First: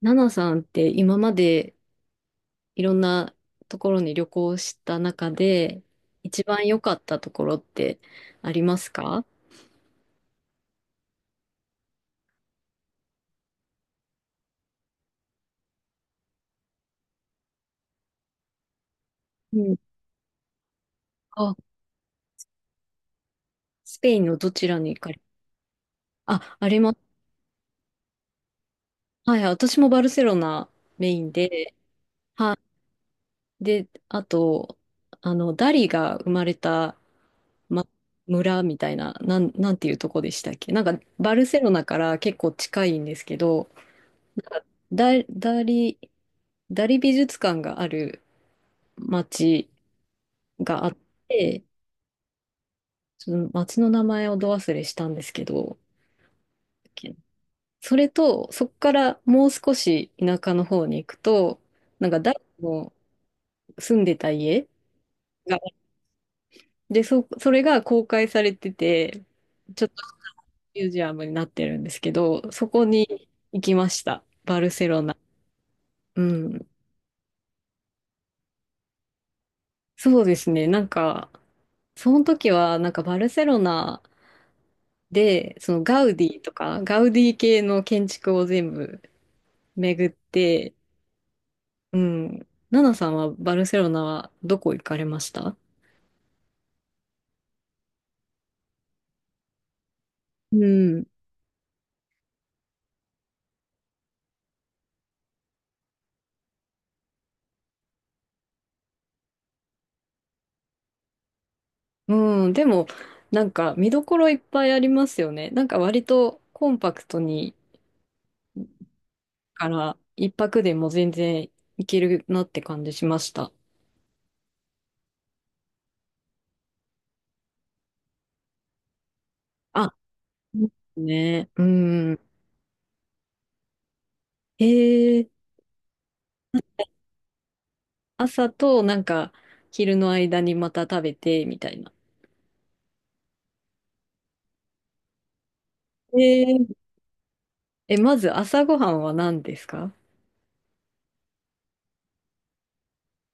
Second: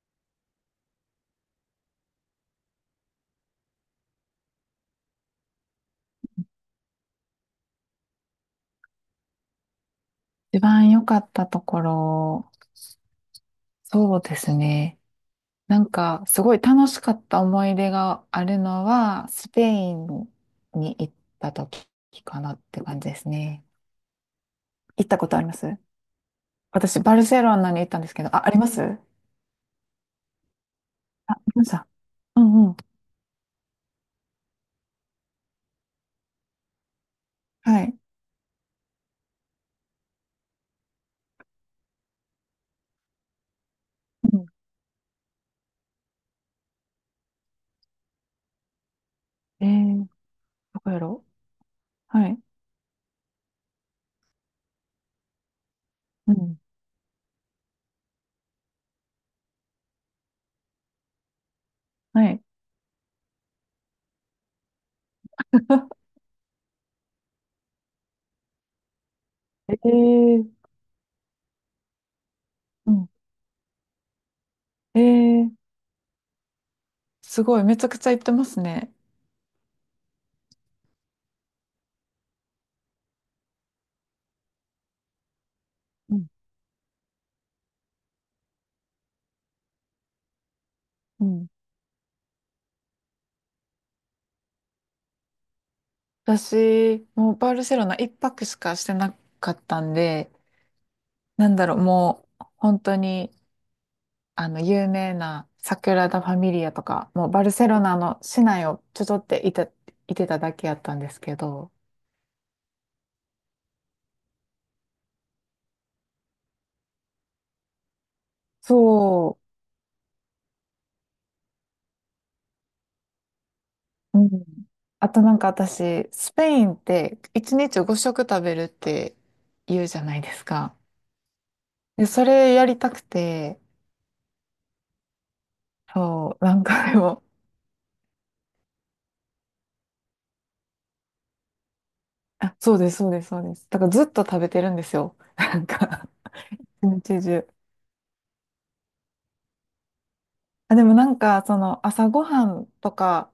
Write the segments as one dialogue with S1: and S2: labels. S1: ナナさんって今までいろんなところに旅行した中で一番良かったところってありますか？
S2: 一番良かったところ、そうですね。なんか、すごい楽しかった思い出があるのは、ス
S1: う
S2: ペ
S1: ん。
S2: インに行った
S1: あ、
S2: 時かなって感じですね。
S1: スペインのどちらに行
S2: 行っ
S1: か
S2: た
S1: れ、
S2: ことあります？
S1: あ、ありま
S2: 私、バ
S1: す。
S2: ルセロナに行ったんですけど、あ、あります。
S1: はい、私もバルセロナメイン
S2: あ、ありまし
S1: で、
S2: た。う
S1: は
S2: んうん。
S1: い。で、あと、ダリが生まれた、
S2: は
S1: ま、
S2: い。
S1: 村みたいな、なんていうとこでしたっけ？なんか、バルセロナから結構近いんですけど、
S2: うん。
S1: なんかダ、ダリ、ダリ美術館がある
S2: え
S1: 町
S2: ー、ど
S1: があ
S2: こ
S1: っ
S2: やろ。
S1: て、
S2: うはい。
S1: その町の名前をど忘れしたんですけど、
S2: うん。
S1: それと、そこからもう少し田舎の方に行くと、なんか
S2: は
S1: 誰
S2: い。
S1: も住んでた家が、で、それが公開されてて、
S2: え
S1: ちょっと
S2: ー、
S1: ミュージアムになってるんですけど、そこ
S2: う
S1: に
S2: ん。
S1: 行きました。バルセ
S2: え
S1: ロナ。
S2: ー、
S1: うん。
S2: すごい、めちゃくちゃ行ってますね。
S1: そうですね。なんか、その時は、なんかバルセロナで、そのガウ
S2: う
S1: デ
S2: ん。
S1: ィとか、ガウディ系の建築を全部巡って、
S2: うん、
S1: うん。ナナさんはバルセロナはどこ行かれました？
S2: 私、もうバルセロナ一泊しかしてなかったんで、
S1: うん。
S2: なんだろう、もう本当に、あの、有名なサグラダ・ファミリアとか、もうバルセロナの市内をちょっていて、いてただけやったんですけど、
S1: うん。でも、なんか見どころいっぱいありますよね。なんか割とコンパクトに、
S2: そ
S1: から一泊でも全然行けるなって感じしました。
S2: う、うん。あとなんか私、スペインって一日5食食べるって言う
S1: あ、
S2: じゃないですか。
S1: ね。う
S2: で、
S1: ん。
S2: それやりたくて、
S1: へえー、
S2: そう、なんかでも、
S1: 朝となんか昼の間にまた食べてみたいな。
S2: あ、そうです、そうです、そうです。だからずっと食べてるんですよ。なんか
S1: えー、
S2: 一日中。
S1: え、まず朝ごはんは何ですか？
S2: あ、でもなんか、その朝ごはんとか、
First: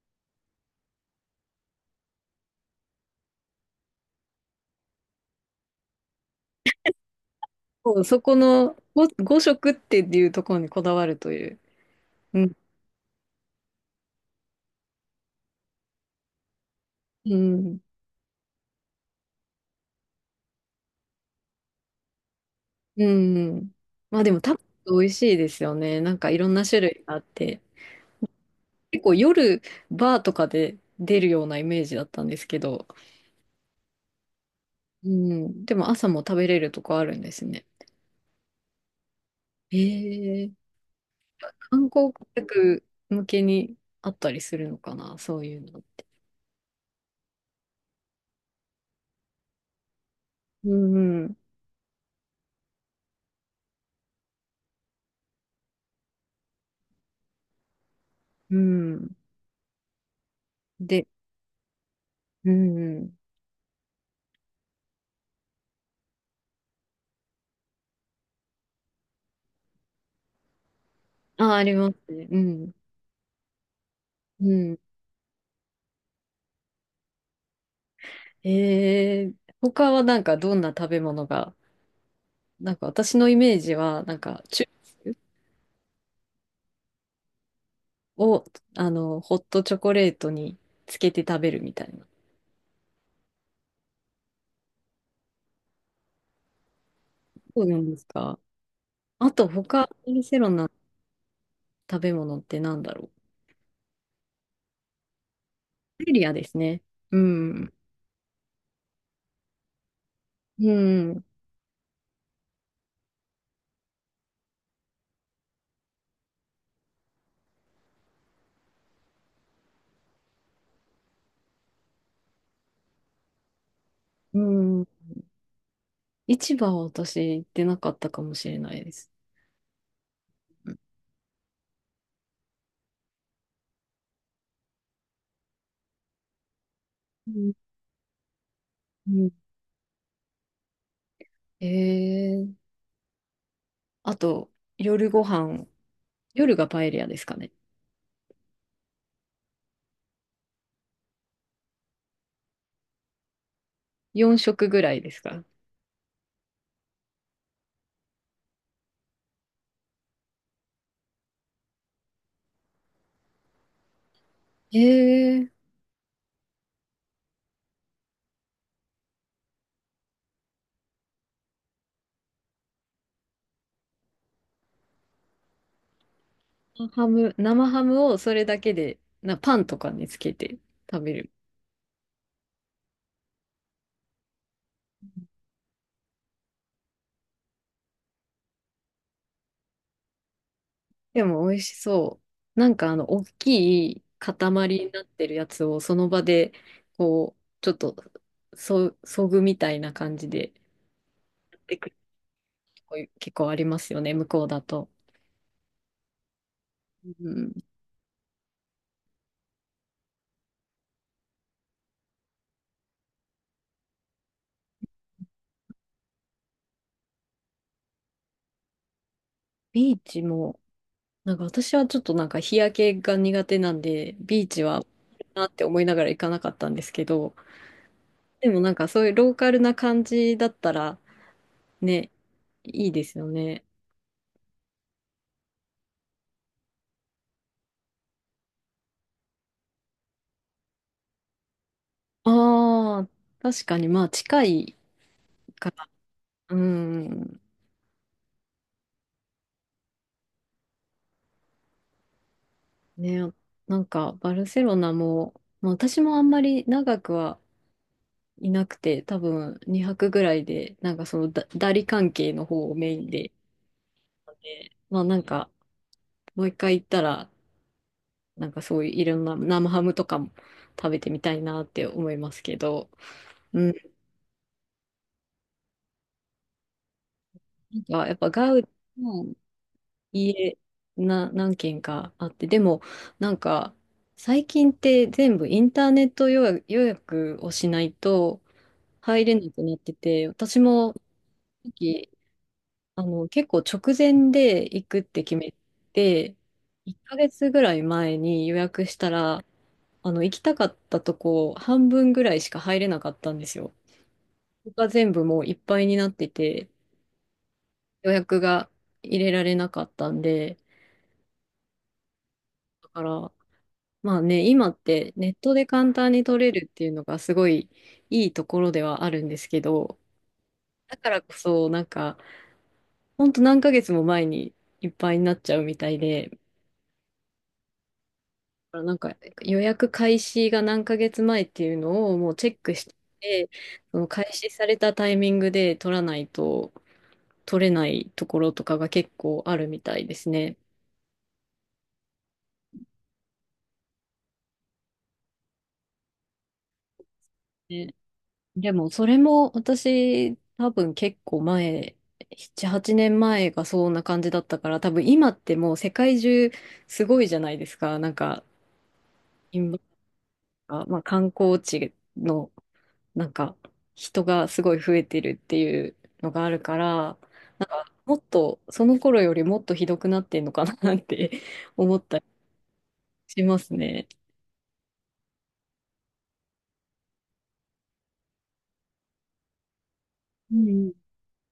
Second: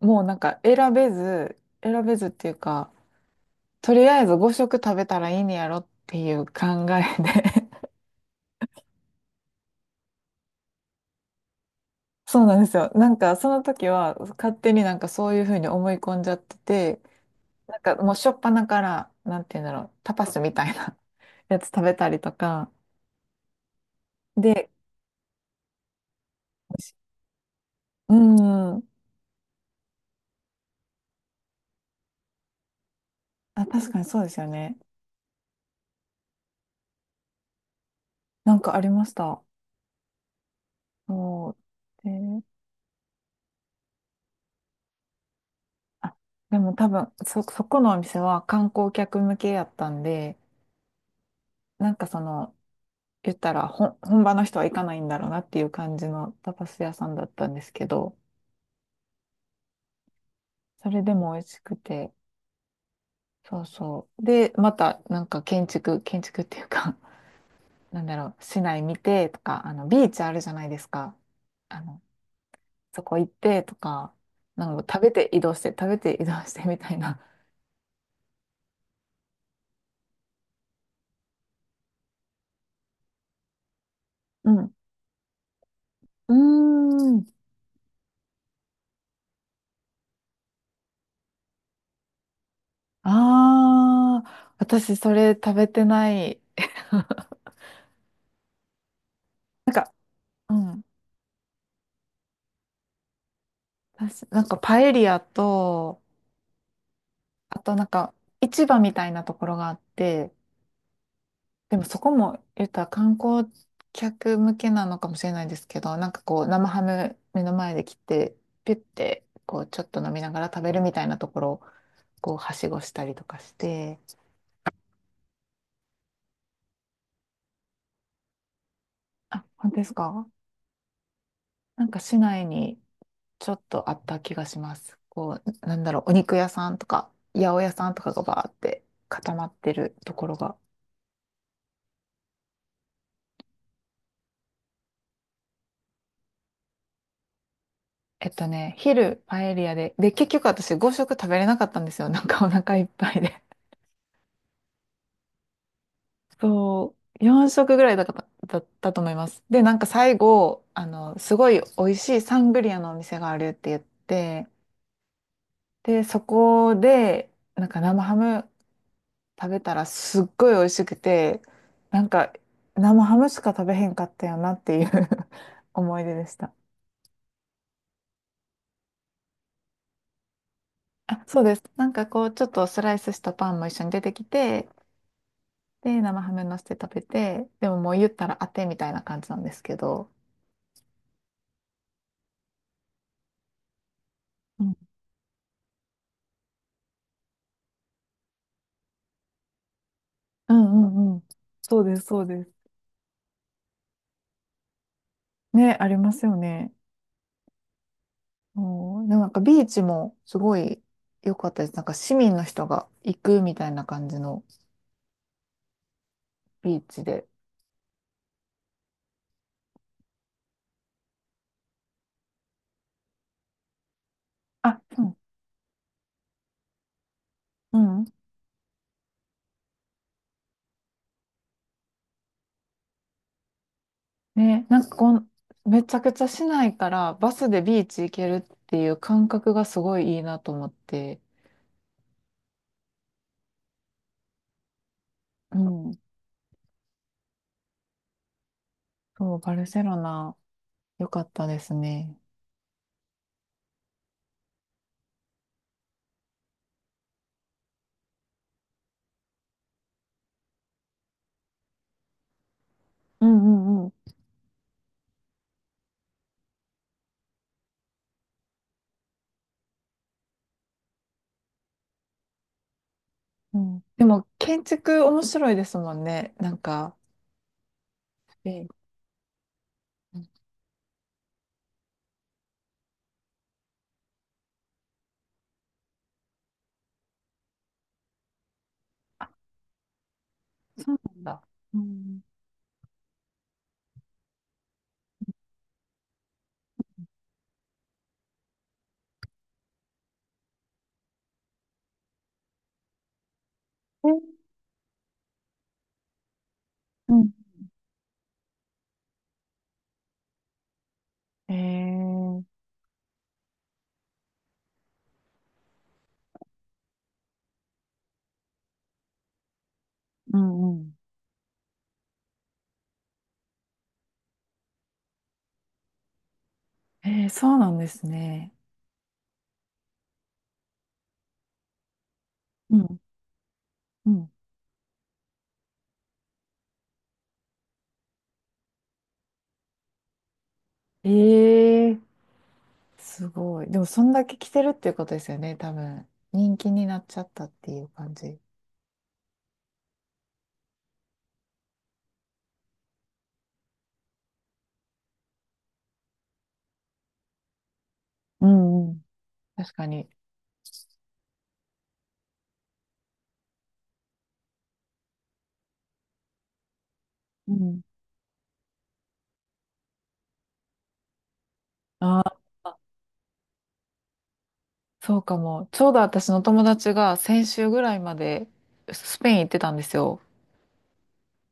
S2: もうなんか選べず、選べずっていうか、とりあえず5食食べたらいいんやろっていう考えで。
S1: そうそこのご5食っていうところにこだわるという。う
S2: そう
S1: ん。
S2: なんですよ。なんかその時は勝手になんかそういうふうに思い込んじゃってて、
S1: う
S2: な
S1: ん。
S2: んかもうしょっぱなから、なんて言うんだろう、タパスみたいな やつ食べたりとか、
S1: うん。まあでも多分
S2: で、
S1: 美味しいですよね。なんかいろんな種類があって。
S2: うん、
S1: 結構夜バーとかで出るようなイメージだったんですけど。
S2: あ、確かにそうですよね。
S1: うん。でも朝も食べれるとこあるんですね。
S2: なんかありました。
S1: えー、
S2: そう。
S1: 観光客向けにあったりするのかな、そういうの。
S2: あ、でも多分そこのお店は観光客向けやったんで、
S1: うん、
S2: なんかその、言ったら本場の人は行かないんだろうなっていう感じのタパス屋さんだったんですけど、
S1: うん。
S2: それ
S1: で、
S2: でも美味しくて、
S1: うん。
S2: そうそう。で、またなんか建築、建築っていうか なんだろう、市内見てとか、あの、ビーチあるじゃないですか。
S1: あ、あり
S2: あ
S1: ます
S2: の、
S1: ね。うん、
S2: そこ行ってとか、
S1: う
S2: な
S1: ん。
S2: んか食べて移動して、食べて移動してみたいな。
S1: えー、他はなんかどんな食べ物が、なんか私のイメージは、なんか、
S2: う
S1: チュ
S2: ん。うーん。
S1: を、ホットチョコレートにつけて食べるみたいな。
S2: ああ、私それ食べてない。
S1: そうなんですか。あと、
S2: なん
S1: 他、
S2: か、
S1: バルセロ
S2: う
S1: ナの
S2: ん。
S1: 食べ物ってなんだろ
S2: 私、なんかパエリアと、
S1: う。パエリアですね。う
S2: あ
S1: ん、
S2: となんか市場みたいなところがあって、
S1: うん、
S2: でもそこも言ったら観光客向けなのかもしれないですけど、なんかこう生ハム目の前で切って、ピュッてこうちょっと飲みながら食べるみたいなところをこうはしごしたりとかして、
S1: うん。市場は私行ってなかったかもしれないです。
S2: あ、本当ですか？
S1: う
S2: なんか市内にちょっとあった気がします。こう、なんだろう、お肉屋さんとか、八
S1: ん、
S2: 百屋さんとかがバーって
S1: うん。
S2: 固まってるところが。
S1: えーあと、夜ご飯、夜がパエリアですかね？
S2: えっとね、昼パエリアで、で、結局私5食食べれなかったんですよ。なんかお腹いっぱいで。
S1: 4食ぐらいですか？
S2: そう、4食ぐらいだったと思います。で、なんか最後、あの、すごい美味しいサングリアのお店があるって言って、
S1: えー、
S2: で、そこで、なんか生ハム食べたらすっごい美味しくて、なんか生ハムしか食べへんかったよなっていう 思い出でした。
S1: 生ハムをそれだけで、パンとかにつけて食べ
S2: あ、
S1: る。
S2: そうです。なんかこう、ちょっとスライスしたパンも一緒に出てきて、で、生ハム乗せて食べて、でももう言ったら当てみたいな感じなんですけど。
S1: でも美味しそう。なんか大きい
S2: う
S1: 塊
S2: ん
S1: になってるやつをその場で、こう、ちょっと、そぐみたいな感じで、
S2: うんうんうん。そうです、そうです。
S1: で結構ありますよね、向こうだと。
S2: ね、ありますよね。
S1: うん、
S2: うん。でもなんかビーチもすごい良かったです。なんか市民の人が行くみたいな感じのビーチで。
S1: ビーチも、なんか私はちょっとなんか日焼けが苦手なんで、ビーチ
S2: あ、
S1: は
S2: うん。
S1: なって思いながら行かなかったんですけど、
S2: うん。
S1: でもなんかそういうローカルな感じだったらね、いいですよね。
S2: ね、なんかめちゃくちゃ市内からバスでビーチ行けるっていう感覚がすごいいいなと思って。
S1: ああ、確かにまあ近い
S2: う
S1: から。
S2: ん。
S1: うん。
S2: そう、バルセロナ、良かったですね。
S1: ね、なんかバルセロナも、まあ、私もあんまり長くはいなくて、多分2泊ぐらいで、なんかそのダリ関係の方をメイン
S2: う
S1: で、
S2: んうんうん。
S1: ねまあなんかもう一回行ったらなんかそういういろんな生ハムとかも食べてみたいなって思いますけど、
S2: う
S1: うん、
S2: ん。でも、建築面白いですもんね。なんか、
S1: なんかやっぱガウ
S2: え
S1: デ
S2: え。
S1: ィの家何軒かあって、でもなんか最近って全部インターネット予約をしないと入れなくなってて、私も
S2: そ
S1: さ
S2: うなんだ。
S1: っ
S2: う
S1: き
S2: ん。
S1: 結構直前で行くって決めて、1ヶ月ぐらい前に予約したら、行きたかったとこ半分ぐらいしか入れなかったんですよ。
S2: え、
S1: が全部もういっぱいになってて、
S2: うん。
S1: 予約が入れられなかったんで、
S2: えー、
S1: だから、まあね、今ってネットで簡単に取れるっていうのがすごいいいところではあるんですけど、
S2: うんう
S1: だ
S2: ん。
S1: からこそ、なんか、ほんと何ヶ月も前にいっぱいになっちゃうみたいで、だ
S2: えー、そうなんですね。
S1: からなんか予約開始が何ヶ月前っていうのをもうチェック
S2: う
S1: し
S2: ん
S1: て、その
S2: う
S1: 開
S2: ん。
S1: 始されたタイミングで取らないと取れないところとかが結構あるみたいですね。
S2: ええ、すごい。でも、そんだけ着てるっていうことですよね、多分。人気になっちゃったっていう
S1: ね
S2: 感じ。
S1: でも、それも私、多分結構前、7、8年前がそんな感じだったから、多分今ってもう世界中すごいじゃないですか。なんか、
S2: うんうん。確
S1: 今、
S2: かに。
S1: まあ観光地の、なんか、人がすごい増えてるっていうのがあるから、
S2: う
S1: なん
S2: ん。
S1: か、もっと、その頃よりもっとひどくなってんのかなって 思った
S2: あ
S1: り
S2: あ、
S1: しますね。
S2: そうかも。ちょうど私の友達が先週ぐらいまでスペイン行ってたんですよ。
S1: うん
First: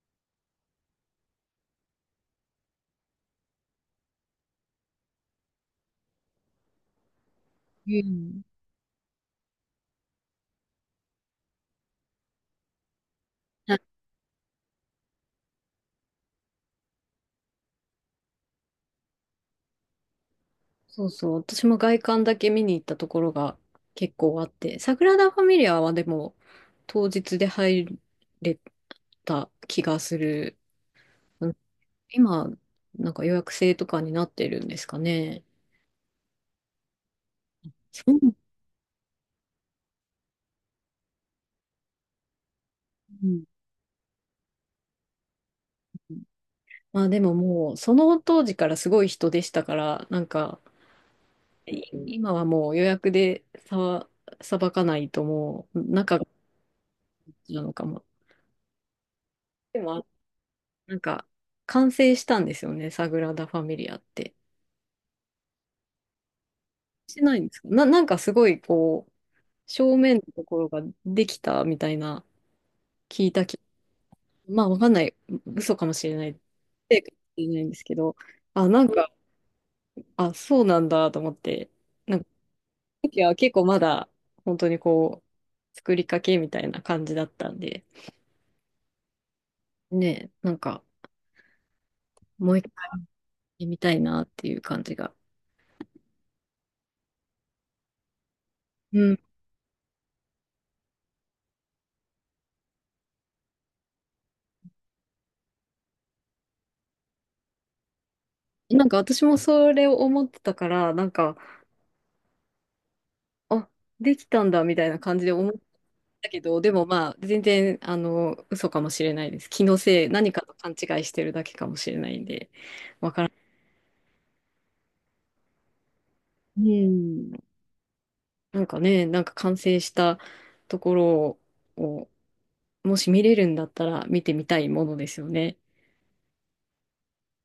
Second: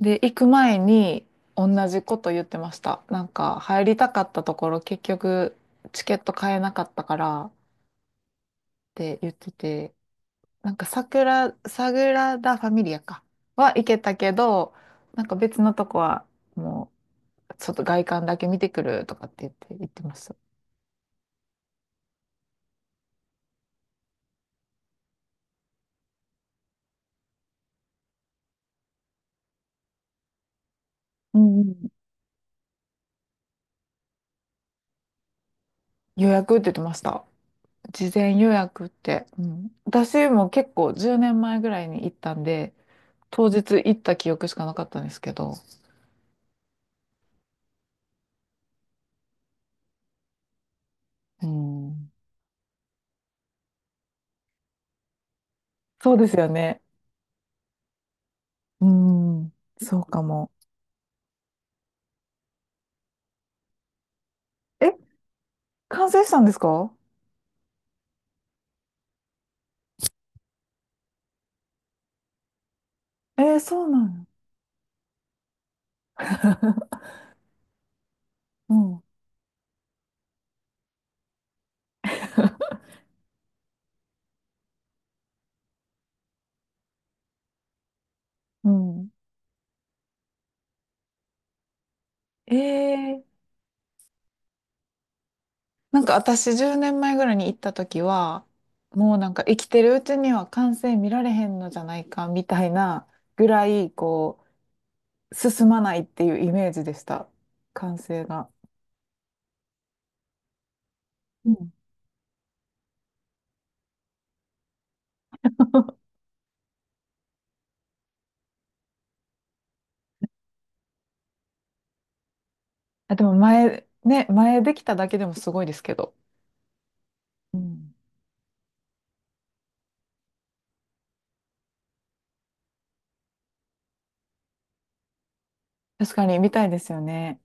S2: で、行く前に同じこと言ってました。なんか、入りたかったところ、結局、チケット買えなかったからっ
S1: うん。
S2: て言ってて、なんか、サグラダ・ファミリアか。は行けたけど、なんか別のとこは、もう、ちょっと外観だけ見てくるとかって言って、言ってました。
S1: そうそう。私も外観だけ見に行ったところが結構あって、サグラダ・ファミリアはでも当日で入れた気がする。
S2: う
S1: うん。
S2: んうん。
S1: 今、なんか予約制とかになってるんですかね？
S2: 予約って言ってました。事
S1: そう
S2: 前予約って。うん、私も結構10年前ぐらいに行ったんで、
S1: うん
S2: 当日行った記憶しかなかったんですけど。
S1: まあでももう、その当時からすごい人でしたから、なんか、
S2: う
S1: い
S2: ん、
S1: 今はもう予約でさばかないともう、
S2: そ
S1: 中
S2: う
S1: が
S2: ですよね。
S1: なのかも。
S2: うん、
S1: で
S2: そう
S1: も、
S2: かも。
S1: なんか、完成したんですよね、サグラダ・ファミリアって。
S2: え、完成したんですか？
S1: してないんですかな、なんかすごいこう、正面のところができたみたいな、
S2: えー、そうなの。
S1: まあわかんない、嘘かもしれない、ええか もしれないんですけど、あ、なん
S2: う
S1: か、あ、そうなんだと思って、なんかいや結構まだ本当にこう、作りかけみたいな感じだったんで、
S2: ん、うん。
S1: ねえ、なんかも
S2: え
S1: う一回
S2: ー
S1: 見たいなっていう感じが。
S2: なんか私10年前ぐらいに行った時は、
S1: う
S2: も
S1: ん。
S2: うなんか生きてるうちには完成見られへんのじゃないかみたいなぐらい、こう、進まないっていうイメージでした。完成が。
S1: なんか私もそれを思ってたから、なんか、
S2: うん。
S1: あ、できたんだみたいな感じで思っ たけど、でもまあ、全然、嘘かもしれないです。気のせい、何かと勘違いしてるだけかもしれないんで。
S2: あ、でも前、ね、前できただけでもすごいですけど。
S1: うん。
S2: うん。
S1: なんかね、なんか完成したところを、もし見れるんだったら見てみたいものですよね。
S2: 確かに見たいですよね。